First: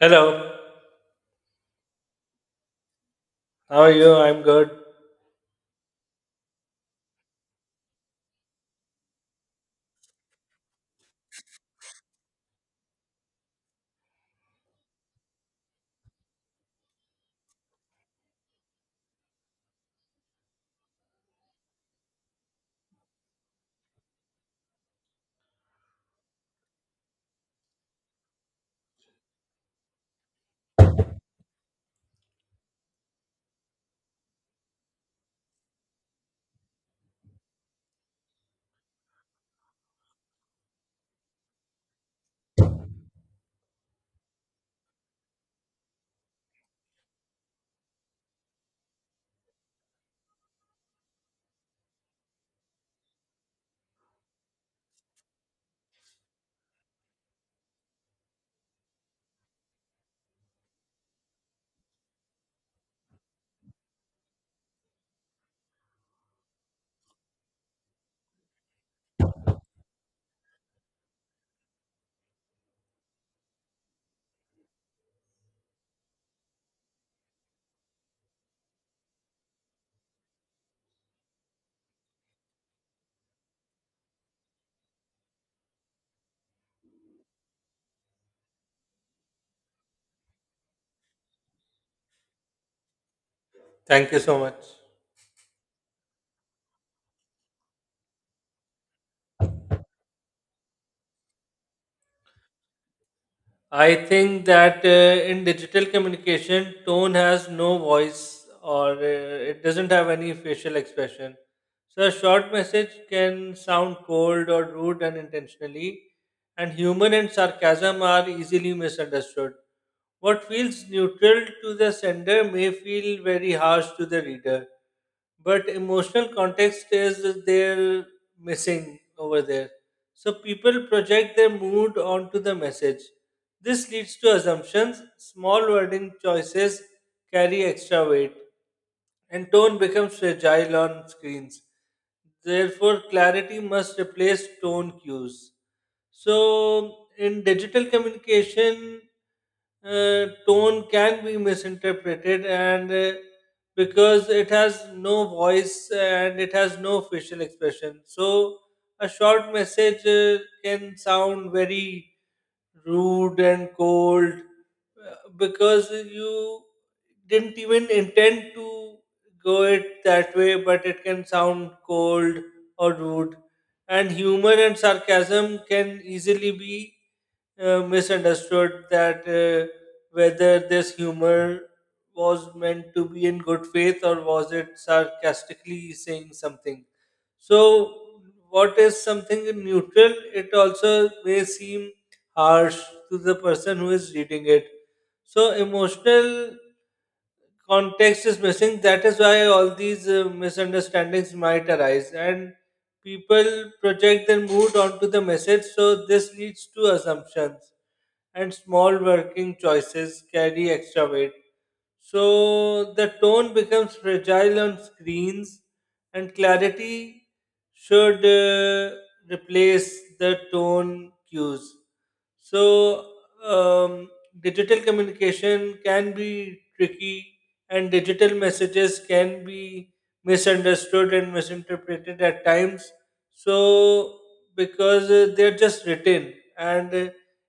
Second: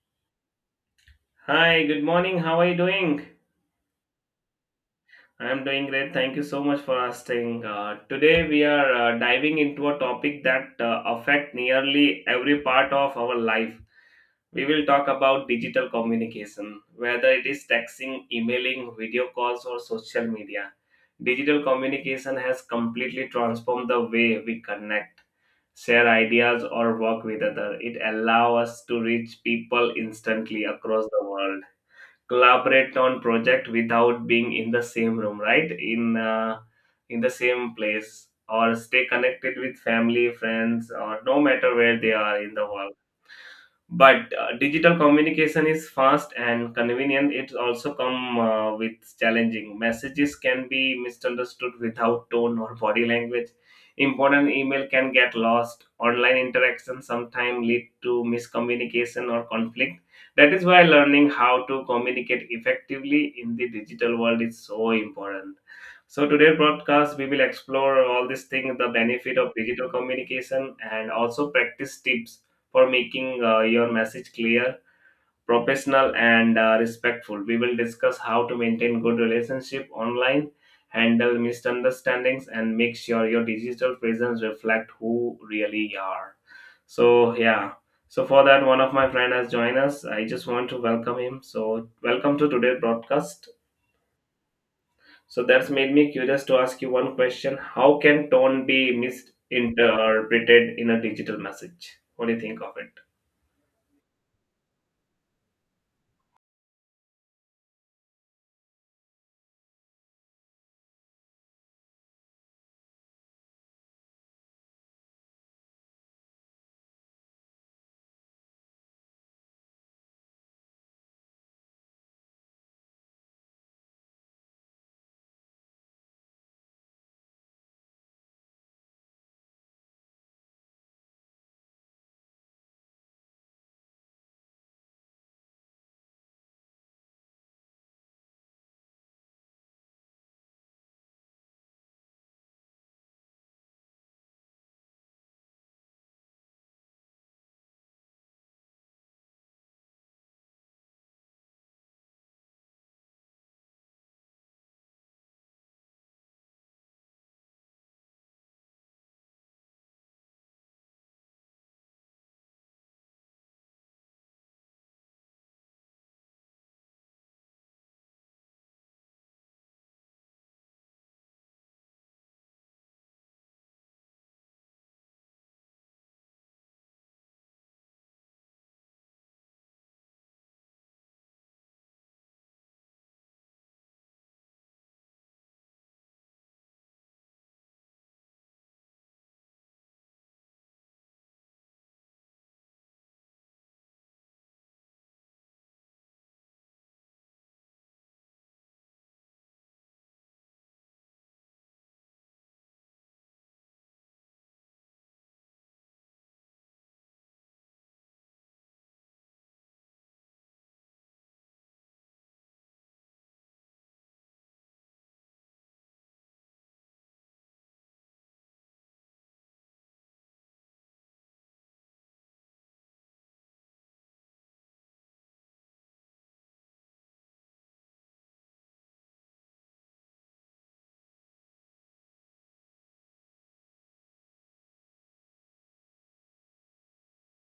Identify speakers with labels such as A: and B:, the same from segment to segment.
A: Hello,
B: Hi, good morning. How are you doing?
A: how are you? I'm good.
B: I'm doing great. Thank you so much for asking. Today we are diving into a topic that affect nearly every part of our life. We will talk about digital communication, whether it is texting, emailing, video calls, or social media. Digital communication has completely transformed the way we connect, share ideas, or work with others. It allows us to reach people instantly across the world, collaborate on project without being in the same room, right, in the same place, or stay connected with family, friends, or no matter where they are in the world. But digital communication is fast and convenient. It also come with challenging. Messages can be misunderstood without tone or body language. Important email can get lost. Online interaction sometimes lead to miscommunication or conflict. That is why learning how to communicate effectively in the digital world is so important. So today broadcast we will explore all these things, the benefit of digital communication, and also practice tips for making your message clear, professional, and respectful. We will discuss how to maintain good relationship online, handle misunderstandings, and make sure your digital presence reflect who really are. So yeah. So for that, one of my friend has joined us. I just want to welcome him. So welcome to today's broadcast.
A: Thank you so much.
B: So that's made me curious to ask you one question: how can tone be misinterpreted in a digital message? What do you think of it?
A: I think that in digital communication, tone has no voice or it doesn't have any facial expression. So, a short message can sound cold or rude unintentionally, and humor and sarcasm are easily misunderstood. What feels neutral to the sender may feel very harsh to the reader, but emotional context is there missing over there. So people project their mood onto the message. This leads to assumptions. Small wording choices carry extra weight and tone becomes fragile on screens. Therefore, clarity must replace tone cues. So, in digital communication, tone can be misinterpreted, and because it has no voice and it has no facial expression, so a short message can sound very rude and cold because you didn't even intend to go it that way, but it can sound cold or rude. And humor and sarcasm can easily be misunderstood that whether this humor was meant to be in good faith or was it sarcastically saying something. So, what is something neutral, it also may seem harsh to the person who is reading it. So, emotional context is missing. That is why all these misunderstandings might arise, and people project their mood onto the message. So this leads to assumptions, and small working choices carry extra weight. So the tone becomes fragile on screens, and clarity should replace the tone cues. So, um, digital communication can be tricky, and digital messages can be misunderstood and misinterpreted at times. So, because they're just written, and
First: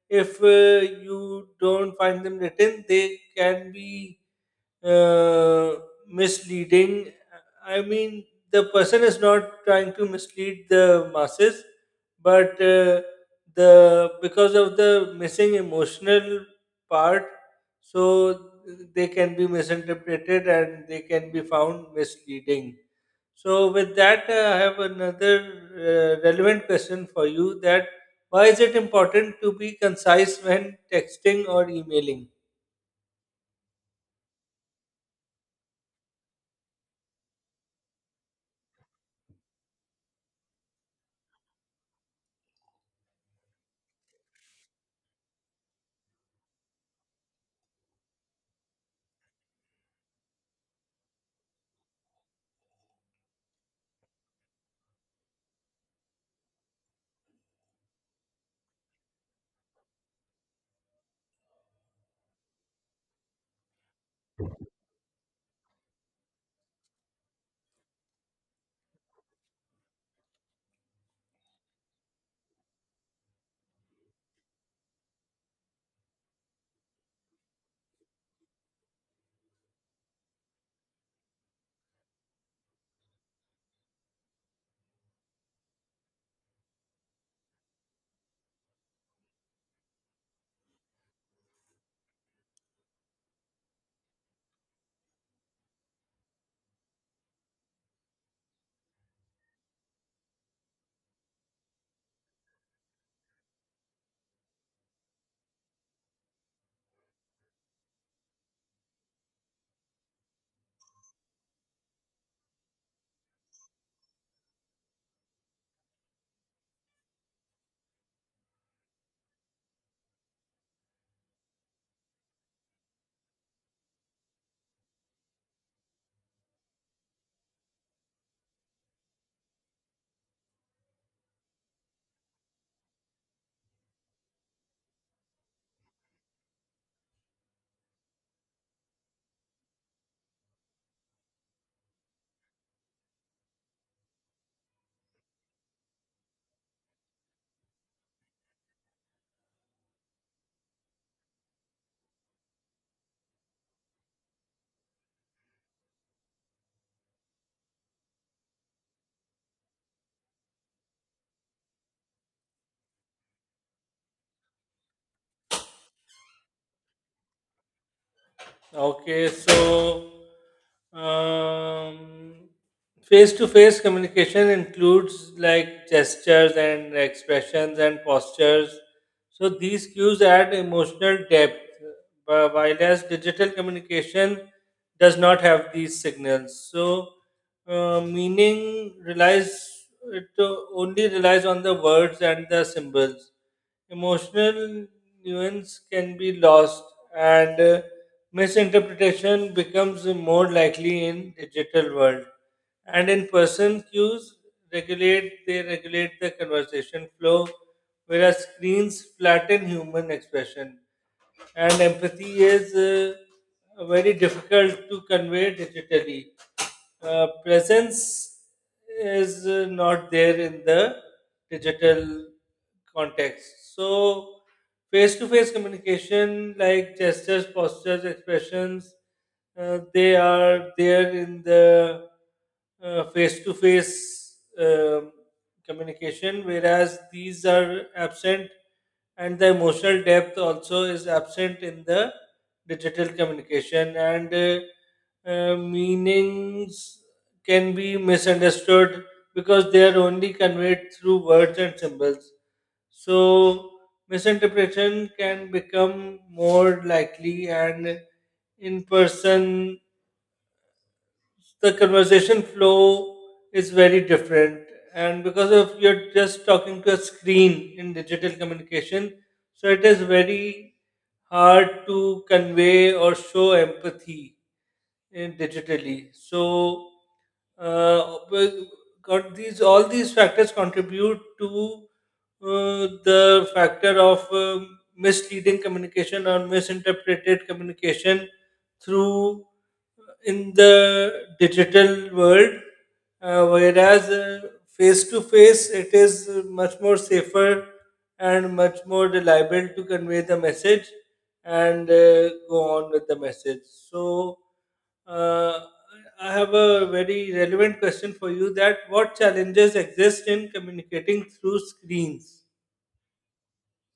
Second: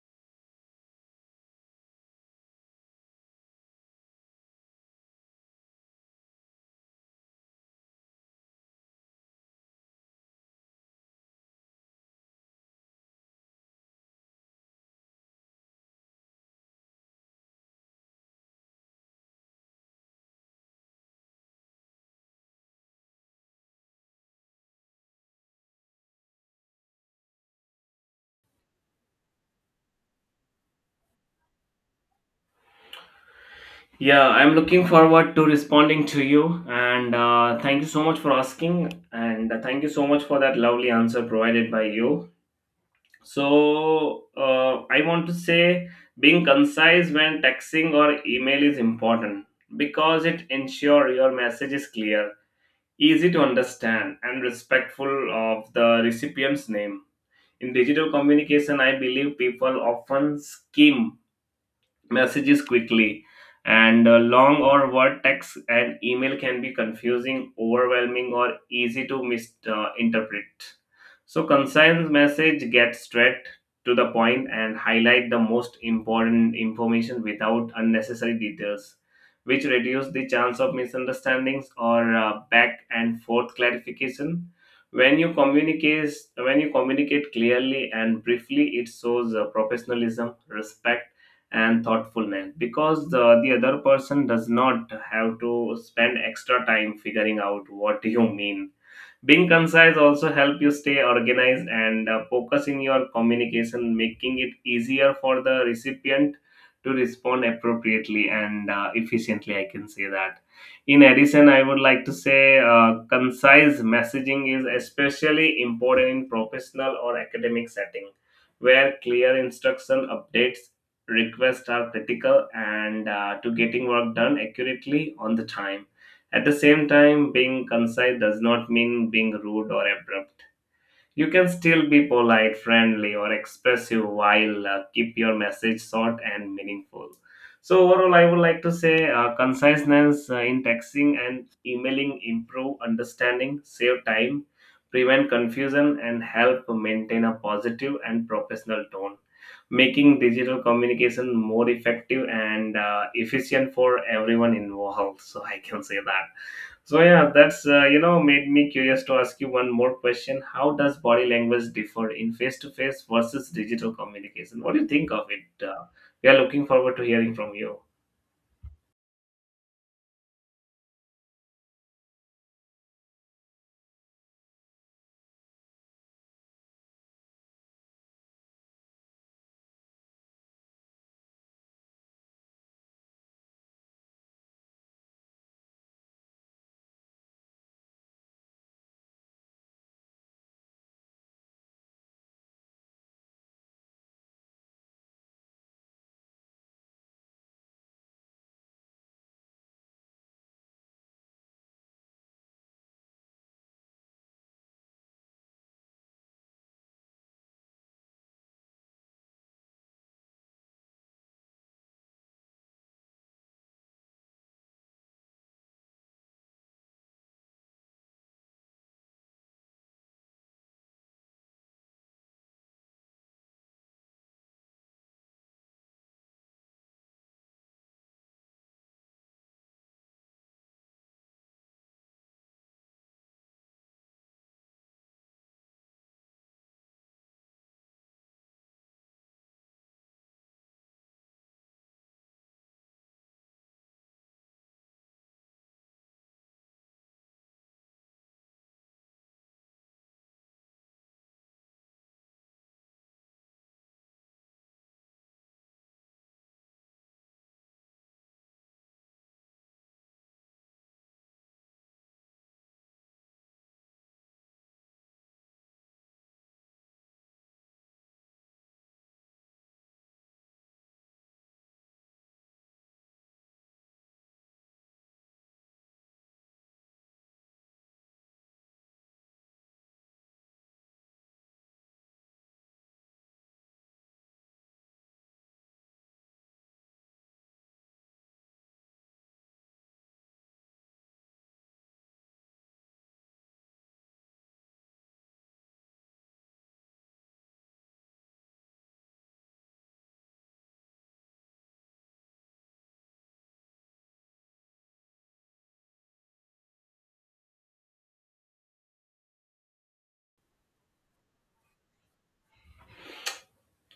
A: if you don't find them written, they can be uh, misleading. I mean, the person is not trying to mislead the masses, but the because of the missing emotional part, so they can be misinterpreted and they can be found misleading. So, with that, I have another relevant question for you: that why is it important to be concise when texting or emailing?
B: Yeah, I'm looking forward to responding to you, and thank you so much for asking, and thank you so much for that lovely answer provided by you. So, I want to say being concise when texting or email is important because it ensures your message is clear, easy to understand, and respectful of the recipient's name. In digital communication, I believe people often skim messages quickly, and long or word text and email can be confusing, overwhelming, or easy to misinterpret. So concise message gets straight to the point and highlight the most important information without unnecessary details, which reduce the chance of misunderstandings or back and forth clarification. When you communicate when you communicate clearly and briefly, it shows professionalism, respect, and thoughtfulness, because the other person does not have to spend extra time figuring out what you mean. Being concise also help you stay organized and focus in your communication, making it easier for the recipient to respond appropriately and efficiently. I can say that. In addition, I would like to say concise messaging is especially important in professional or academic setting, where clear instruction, updates, requests are critical and to getting work done accurately on the time. At the same time, being concise does not mean being rude or abrupt. You can still be polite, friendly, or expressive while keep your message short and meaningful. So overall, I would like to say conciseness in texting and emailing improve understanding, save time, prevent confusion, and help maintain a positive and professional tone, making digital communication more effective and efficient for everyone involved. So I can say that. So yeah, that's made me curious to ask you one more question: how does body language differ in face to face versus digital communication? What do you think of it? We are looking forward to hearing from you.
A: Okay, so um, face-to-face communication includes like gestures and expressions and postures. So these cues add emotional depth, while as digital communication does not have these signals. So meaning relies it only relies on the words and the symbols. Emotional nuance can be lost and misinterpretation becomes more likely in digital world, and in person cues regulate they regulate the conversation flow, whereas screens flatten human expression and empathy is very difficult to convey digitally. Presence is not there in the digital context. So, face to face communication, like gestures, postures, expressions, they are there in the face to face communication, whereas these are absent, and the emotional depth also is absent in the digital communication, and meanings can be misunderstood because they are only conveyed through words and symbols. So misinterpretation can become more likely, and in person, the conversation flow is very different. And because of you're just talking to a screen in digital communication, so it is very hard to convey or show empathy in digitally. So but got these all these factors contribute to the factor of misleading communication or misinterpreted communication through in the digital world, whereas face to face it is much more safer and much more reliable to convey the message and go on with the message. So, uh, I have a very relevant question for you that what challenges exist in communicating through screens?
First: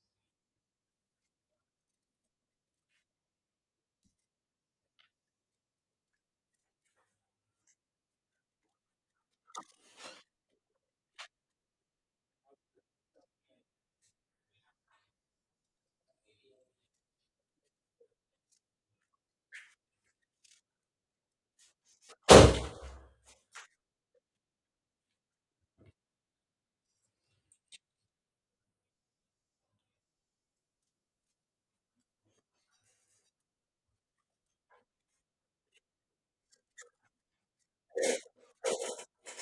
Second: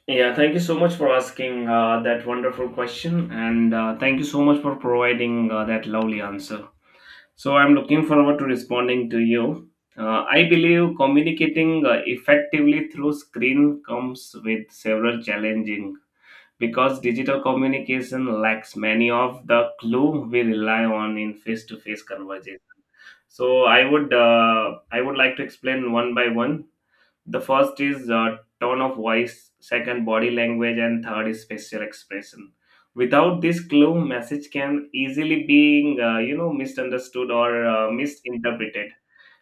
B: Yeah, thank you so much for asking that wonderful question, and thank you so much for providing that lovely answer. So I'm looking forward to responding to you. I believe communicating effectively through screen comes with several challenging, because digital communication lacks many of the clue we rely on in face-to-face conversation. So I would like to explain one by one. The first is tone of voice, second, body language, and third is facial expression. Without this clue, message can easily being misunderstood or misinterpreted,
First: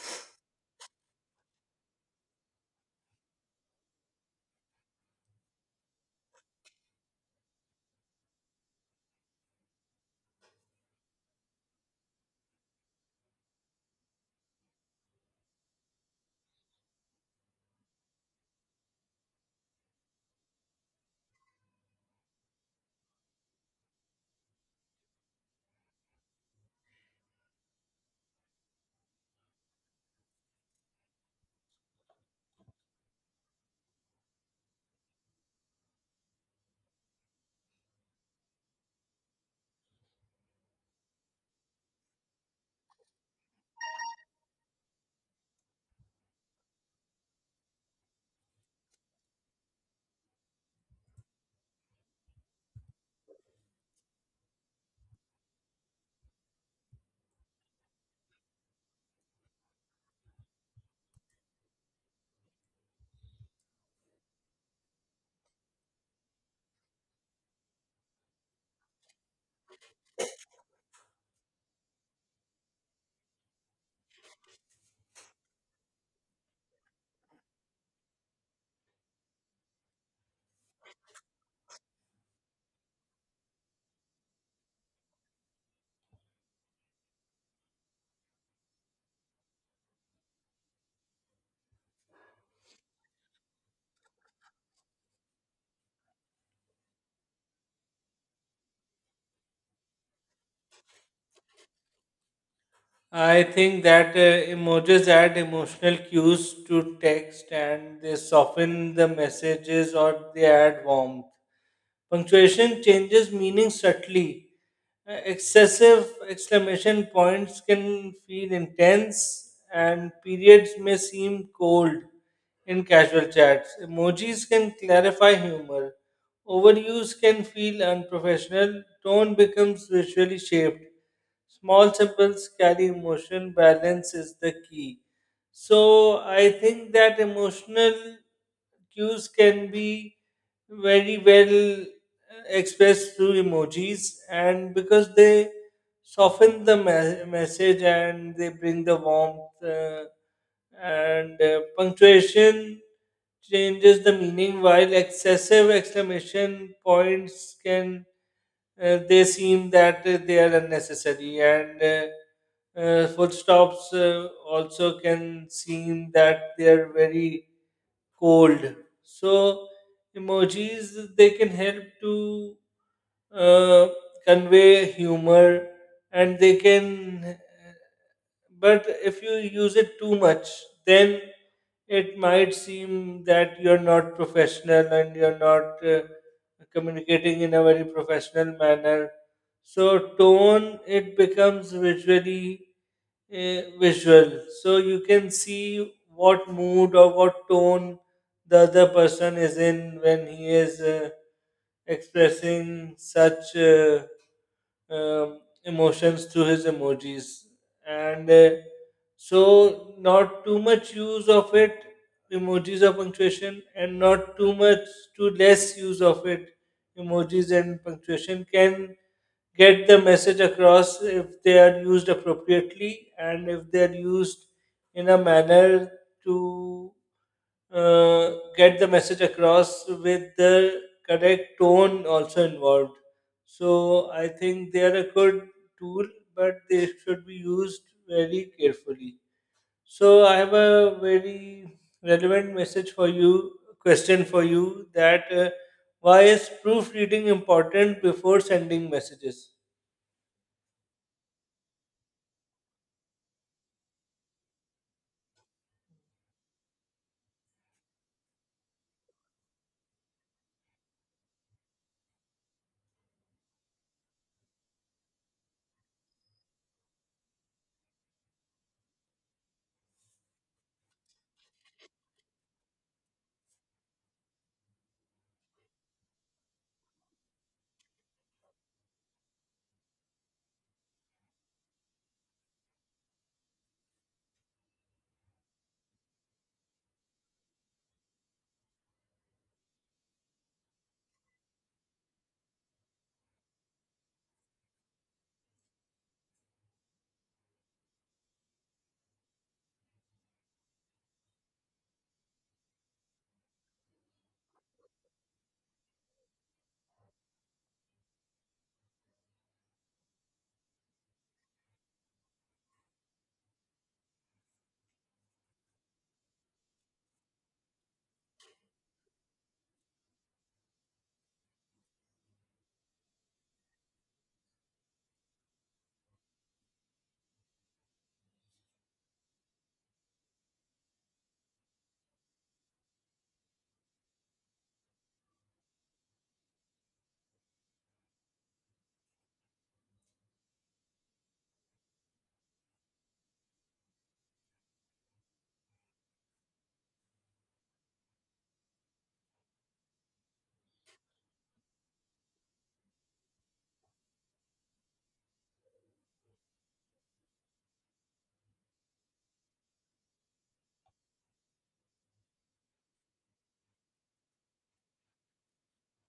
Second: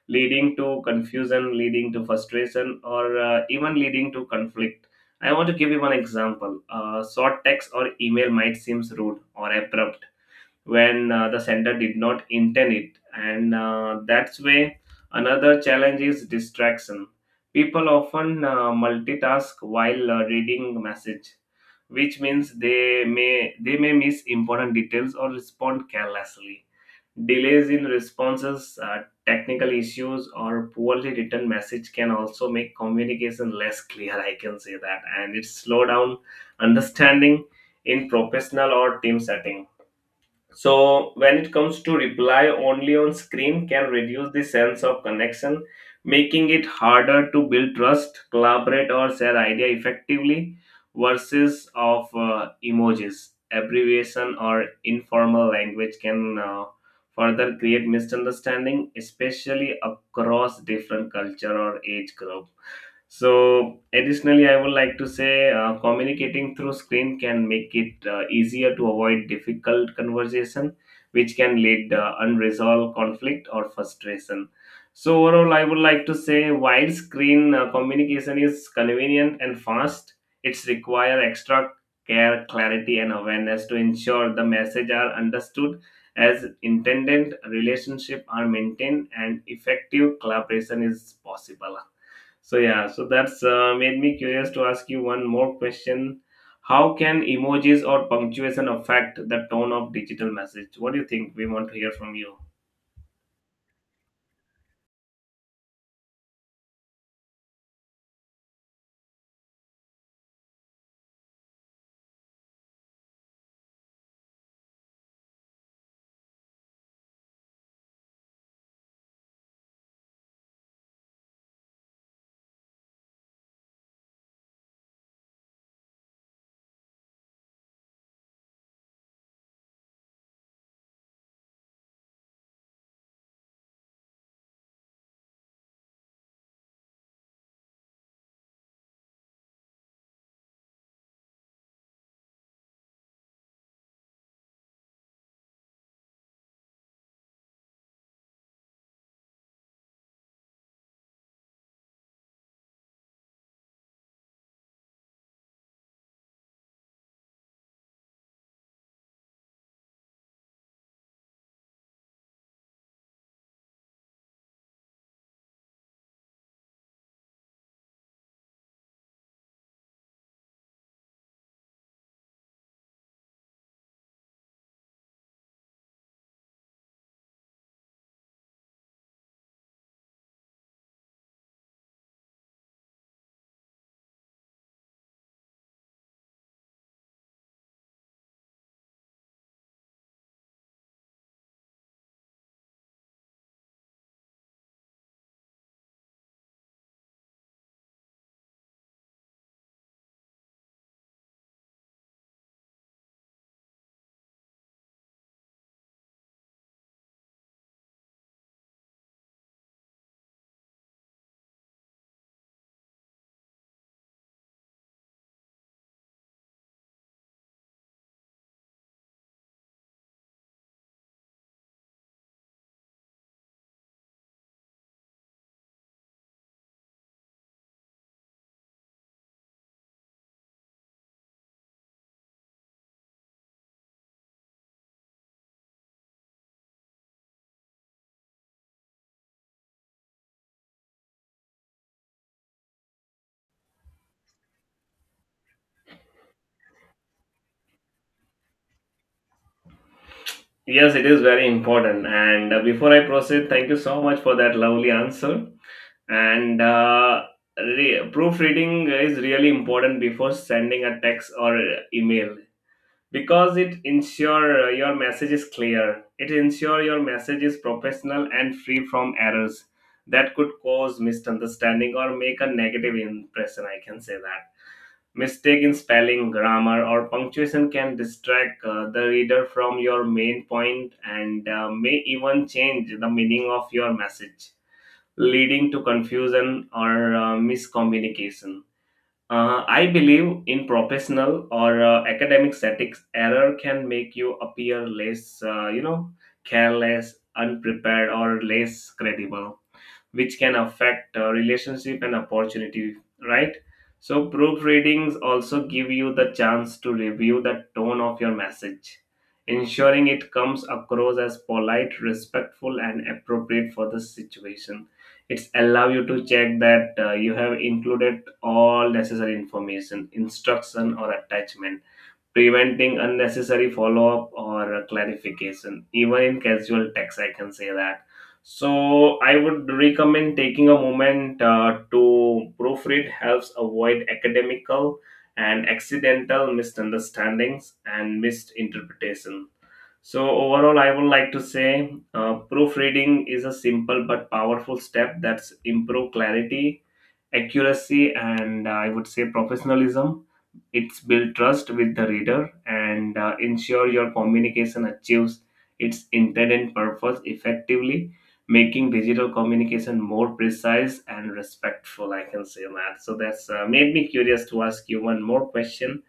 B: leading to confusion, leading to frustration, or even leading to conflict. I want to give you one example. Short text or email might seem rude or abrupt when the sender did not intend it. And that's where another challenge is distraction. People often multitask while reading message, which means they may miss important details or respond carelessly. Delays in responses, technical issues, or poorly written message can also make communication less clear. I can say that, and it slow down understanding in professional or team setting. So when it comes to reply only on screen can reduce the sense of connection, making it harder to build trust, collaborate, or share idea effectively. Versus of emojis, abbreviation, or informal language can further create misunderstanding, especially across different culture or age group. So, additionally, I would like to say communicating through screen can make it easier to avoid difficult conversation, which can lead unresolved conflict or frustration. So, overall, I would like to say while screen communication is convenient and fast, it's require extra care, clarity, and awareness to ensure the message are understood as intended, relationship are maintained, and effective collaboration is possible. So yeah, so that's made me curious to ask you one more question. How can emojis or punctuation affect the tone of digital message? What do you think? We want to hear from you.
A: I think that emojis add emotional cues to text and they soften the messages or they add warmth. Punctuation changes meaning subtly. Excessive exclamation points can feel intense and periods may seem cold in casual chats. Emojis can clarify humor. Overuse can feel unprofessional. Tone becomes visually shaped. Small symbols carry emotion, balance is the key. So I think that emotional cues can be very well expressed through emojis, and because they soften the message and they bring the warmth, and punctuation changes the meaning, while excessive exclamation points can they seem that they are unnecessary and foot stops also can seem that they are very cold. So emojis they can help to uh, convey humor and they can, but if you use it too much, then it might seem that you're not professional and you're not communicating in a very professional manner. So tone it becomes visually visual, so you can see what mood or what tone the other person is in when he is expressing such emotions through his emojis and so not too much use of it, emojis of punctuation, and not too much too less use of it. Emojis and punctuation can get the message across if they are used appropriately and if they are used in a manner to get the message across with the correct tone also involved. So I think they are a good tool, but they should be used very carefully. So I have a very relevant message for you, question for you that why is proofreading important before sending messages?
B: Yes, it is very important. And before I proceed, thank you so much for that lovely answer. And uh, Proofreading is really important before sending a text or email, because it ensure your message is clear. It ensure your message is professional and free from errors that could cause misunderstanding or make a negative impression. I can say that. Mistake in spelling, grammar, or punctuation can distract the reader from your main point, and may even change the meaning of your message, leading to confusion or miscommunication. I believe in professional or academic settings, error can make you appear less, careless, unprepared, or less credible, which can affect relationship and opportunity, right? So proofreadings also give you the chance to review the tone of your message, ensuring it comes across as polite, respectful, and appropriate for the situation. It's allow you to check that you have included all necessary information, instruction, or attachment, preventing unnecessary follow-up or clarification even in casual text. I can say that. So I would recommend taking a moment to proofread helps avoid academical and accidental misunderstandings and misinterpretation. So overall I would like to say proofreading is a simple but powerful step that's improve clarity, accuracy, and I would say professionalism. It's build trust with the reader and ensure your communication achieves its intended purpose effectively, making digital communication more precise and respectful. I can say that. So that's made me curious to ask you one more question.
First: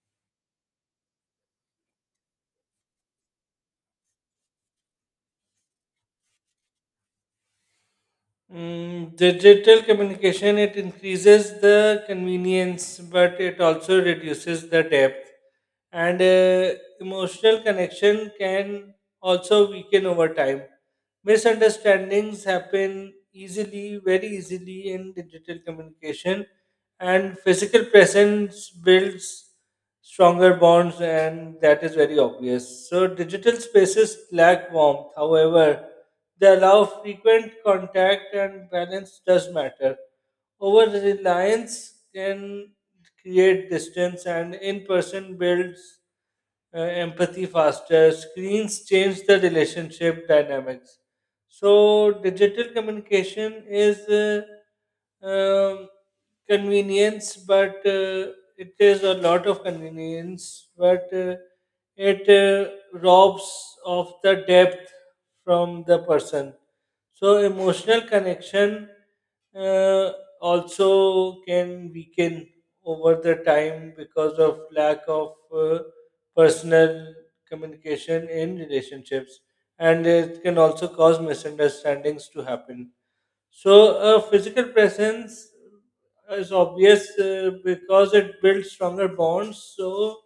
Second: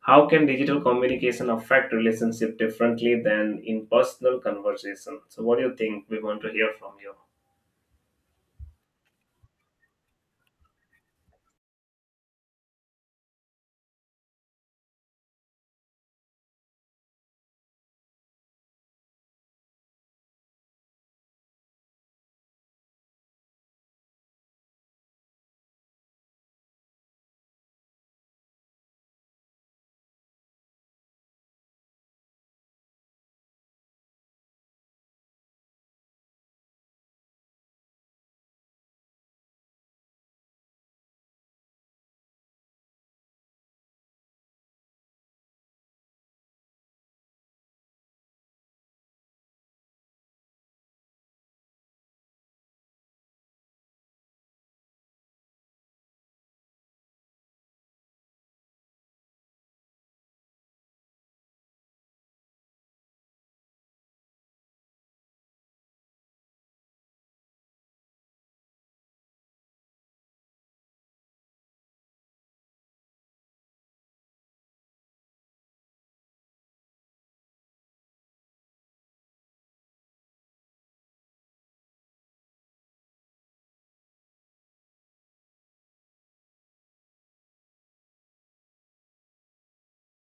B: How can digital communication affect relationship differently than in personal conversation? So what do you think? We want to hear from you.
A: Mm, digital communication it increases the convenience, but it also reduces the depth. And emotional connection can also weaken over time. Misunderstandings happen easily, very easily in digital communication, and physical presence builds stronger bonds, and that is very obvious. So, digital spaces lack warmth. However, they allow frequent contact, and balance does matter. Over reliance can create distance, and in person builds empathy faster. Screens change the relationship dynamics. So digital communication is um, convenience, but it is a lot of convenience, but it robs of the depth from the person. So emotional connection uh, also can weaken over the time because of lack of. Personal communication in relationships, and it can also cause misunderstandings to happen. So, a physical presence is obvious because it builds stronger bonds. So,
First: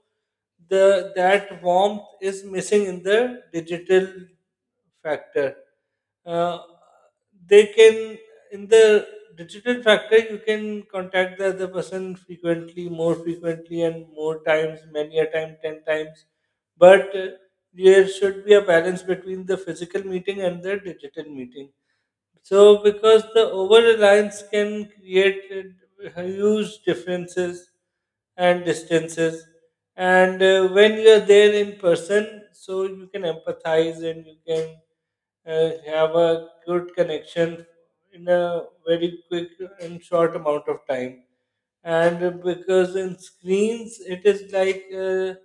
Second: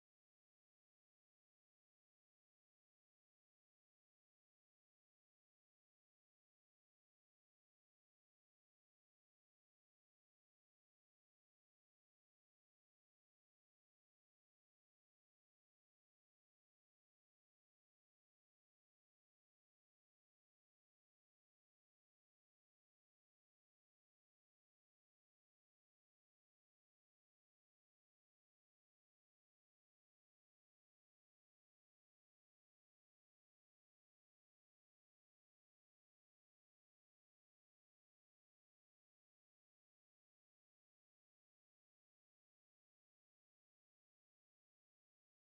A: the that warmth is missing in the digital factor. Uh, they can in the digital factor you can contact the other person frequently, more frequently, and more times, many a time, ten times, but there should be a balance between the physical meeting and the digital meeting. So, because the over reliance can create huge differences and distances, and when you're there in person, so you can empathize and you can have a good connection in a very quick and short amount of time. And because in screens, it is like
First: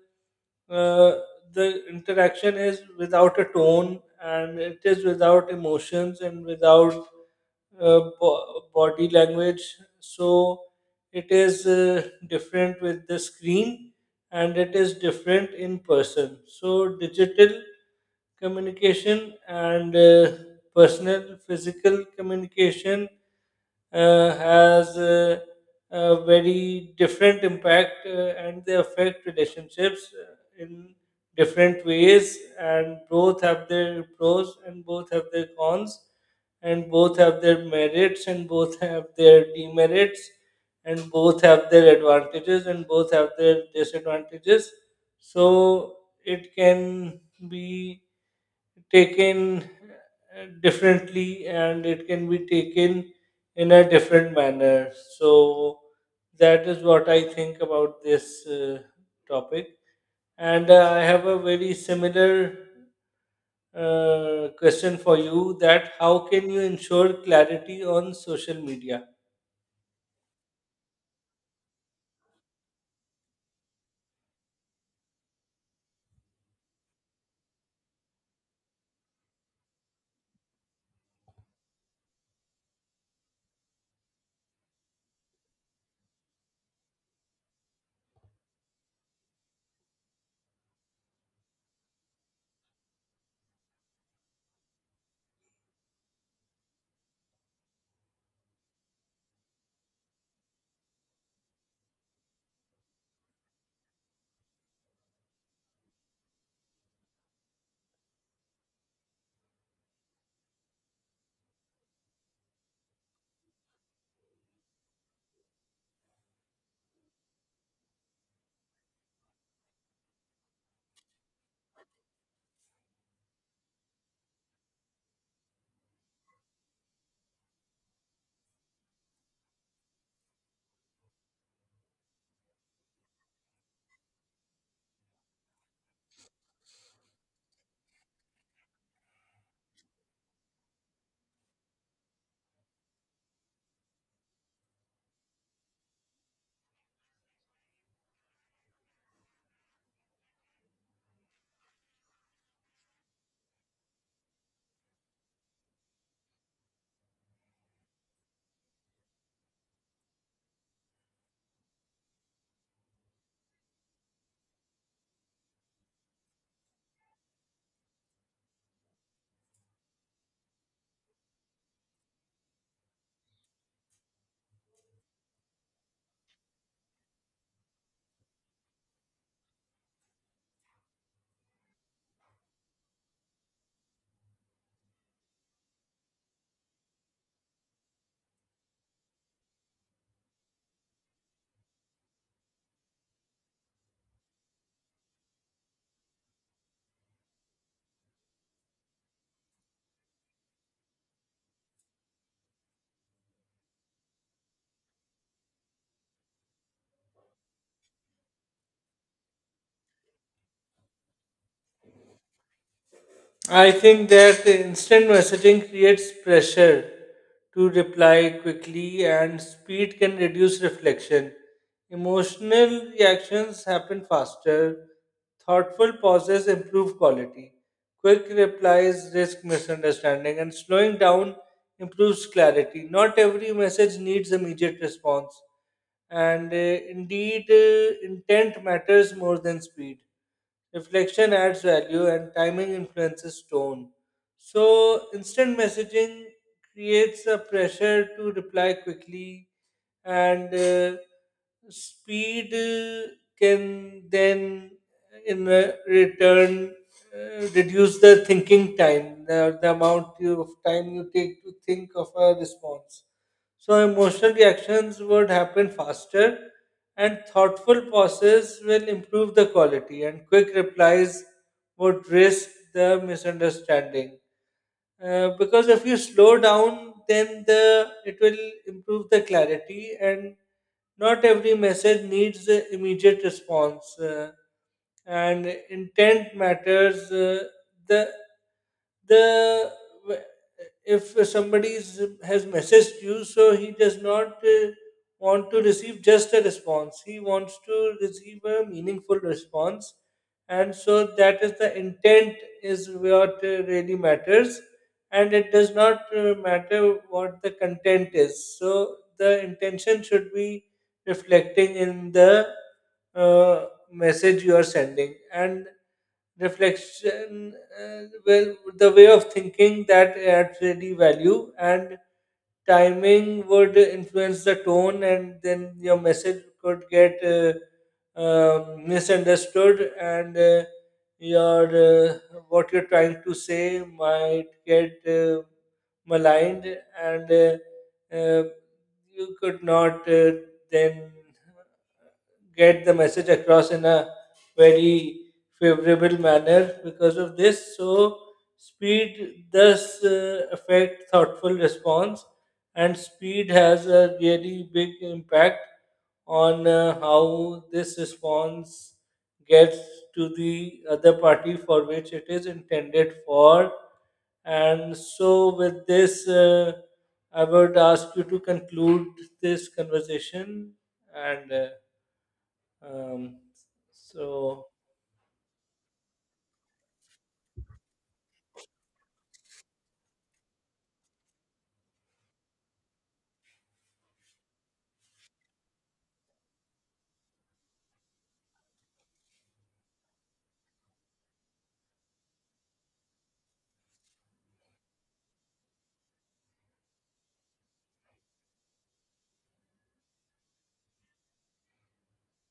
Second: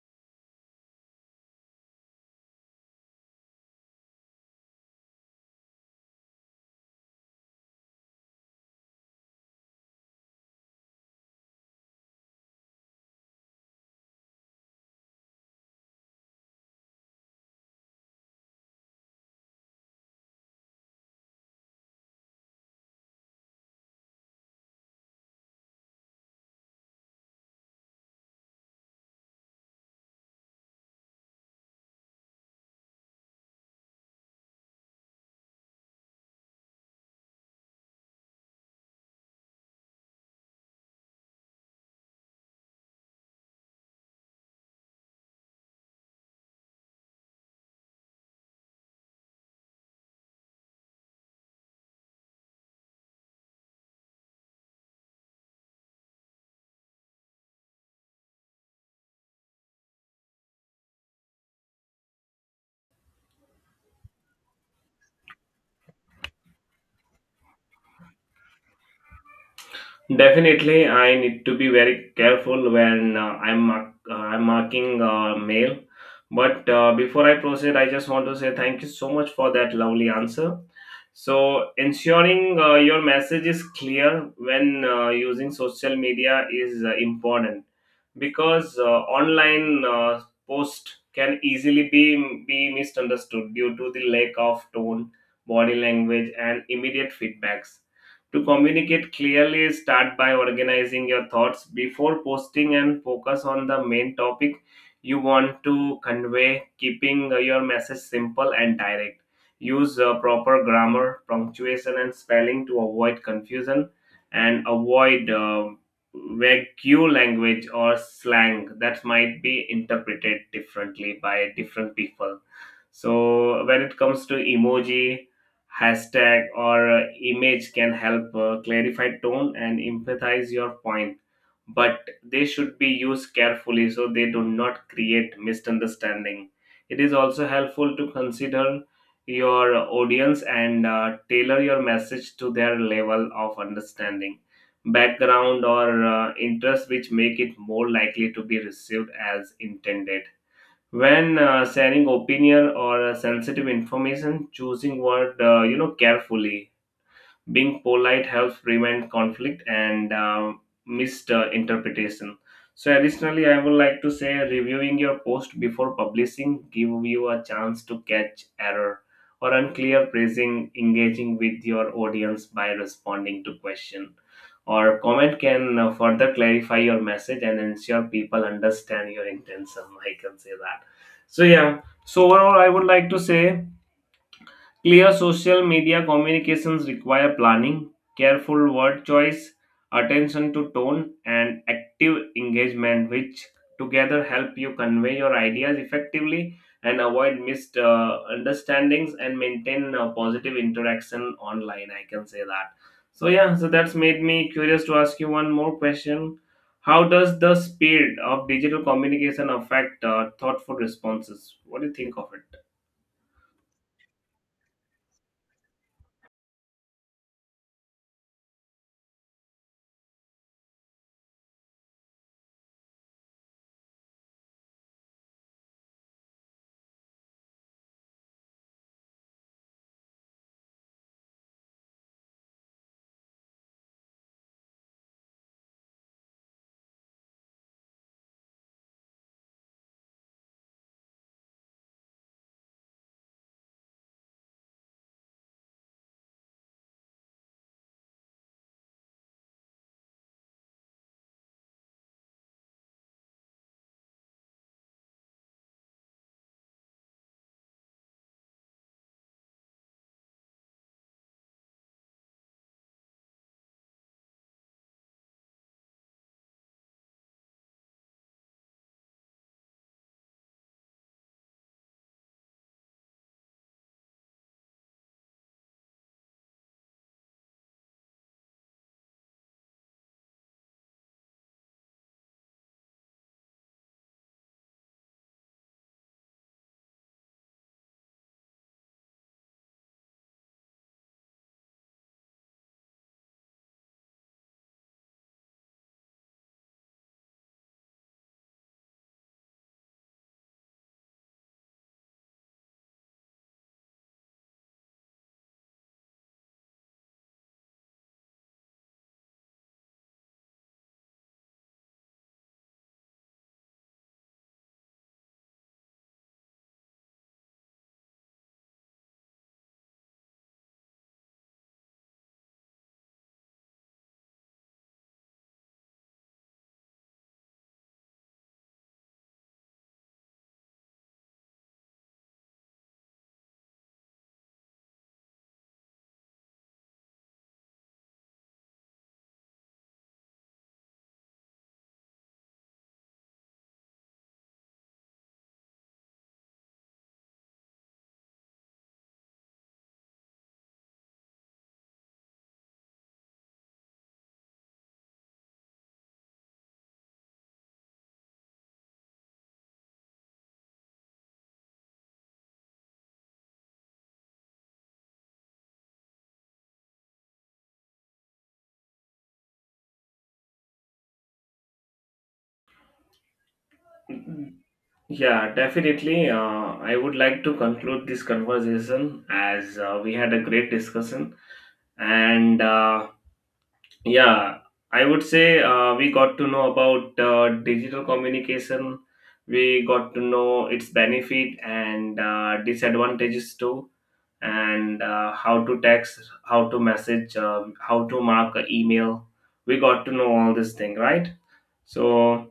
A: uh, the interaction is without a tone and it is without emotions and without body language. So it is different with the screen and it is different in person. So, digital communication and personal physical communication has a very different impact, and they affect relationships in different ways, and both have their pros and both have their cons and both have their merits and both have their demerits and both have their advantages and both have their disadvantages. So it can be taken differently and it can be taken in a different manner. So that is what I think about this topic. And I have a very similar question for you that how can you ensure clarity on social media?
B: Definitely, I need to be very careful when I'm marking mail. But before I proceed, I just want to say thank you so much for that lovely answer. So, ensuring your message is clear when using social media is important, because online post can easily be misunderstood due to the lack of tone, body language, and immediate feedbacks. To communicate clearly, start by organizing your thoughts before posting and focus on the main topic you want to convey, keeping your message simple and direct. Use proper grammar, punctuation, and spelling to avoid confusion, and avoid vague language or slang that might be interpreted differently by different people. So, when it comes to emoji, hashtag, or image can help clarify tone and empathize your point, but they should be used carefully so they do not create misunderstanding. It is also helpful to consider your audience and tailor your message to their level of understanding, background, or interest, which make it more likely to be received as intended. When sharing opinion or sensitive information, choosing word carefully, being polite helps prevent conflict and misinterpretation. So additionally I would like to say reviewing your post before publishing give you a chance to catch error or unclear phrasing. Engaging with your audience by responding to question or comment can further clarify your message and ensure people understand your intention. I can say that. So yeah, so overall I would like to say clear social media communications require planning, careful word choice, attention to tone, and active engagement, which together help you convey your ideas effectively and avoid misunderstandings and maintain a positive interaction online. I can say that. So, yeah, so that's made me curious to ask you one more question. How does the speed of digital communication affect thoughtful responses? What do you think of
A: I think that the instant messaging creates pressure to reply quickly, and speed can reduce reflection. Emotional reactions happen faster. Thoughtful pauses improve quality. Quick replies risk misunderstanding, and slowing down improves clarity. Not every message needs immediate response, and indeed, intent matters more than speed. Reflection adds value and timing influences tone. So, instant messaging creates a pressure to reply quickly, and speed can then, in return, reduce the thinking time, the amount of time you take to think of a response. So emotional reactions would happen faster, and thoughtful pauses will improve the quality, and quick replies would risk the misunderstanding because if you slow down then the it will improve the clarity and not every message needs immediate response, and intent matters, the the if somebody has messaged you so he does not want to receive just a response, he wants to receive a meaningful response, and so that is the intent is what really matters, and it does not matter what the content is. So the intention should be reflecting in the uh, message you are sending, and reflection, well, the way of thinking that adds really value, and timing would influence the tone, and then your message could get. Misunderstood and your what you're trying to say might get maligned, and uh, you could not then get the message across in a very favorable manner because of this. So, speed does affect thoughtful response, and speed has a really big impact on how this response gets to the other party for which it is intended for. And so, with this, I would ask you to conclude this conversation and. Um,
B: it?
A: so,
B: Yeah, definitely. I would like to conclude this conversation as we had a great discussion. And yeah, I would say we got to know about digital communication, we got to know its benefit and disadvantages too, and how to text, how to message, how to mark an email. We got to know all this thing, right? So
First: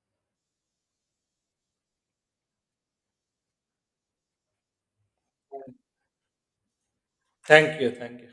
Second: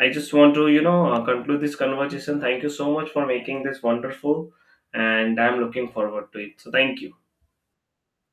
B: I just want to, you know, conclude this conversation. Thank you so much for making this wonderful, and I'm looking forward to it. So, thank you.
A: Thank you. Thank you.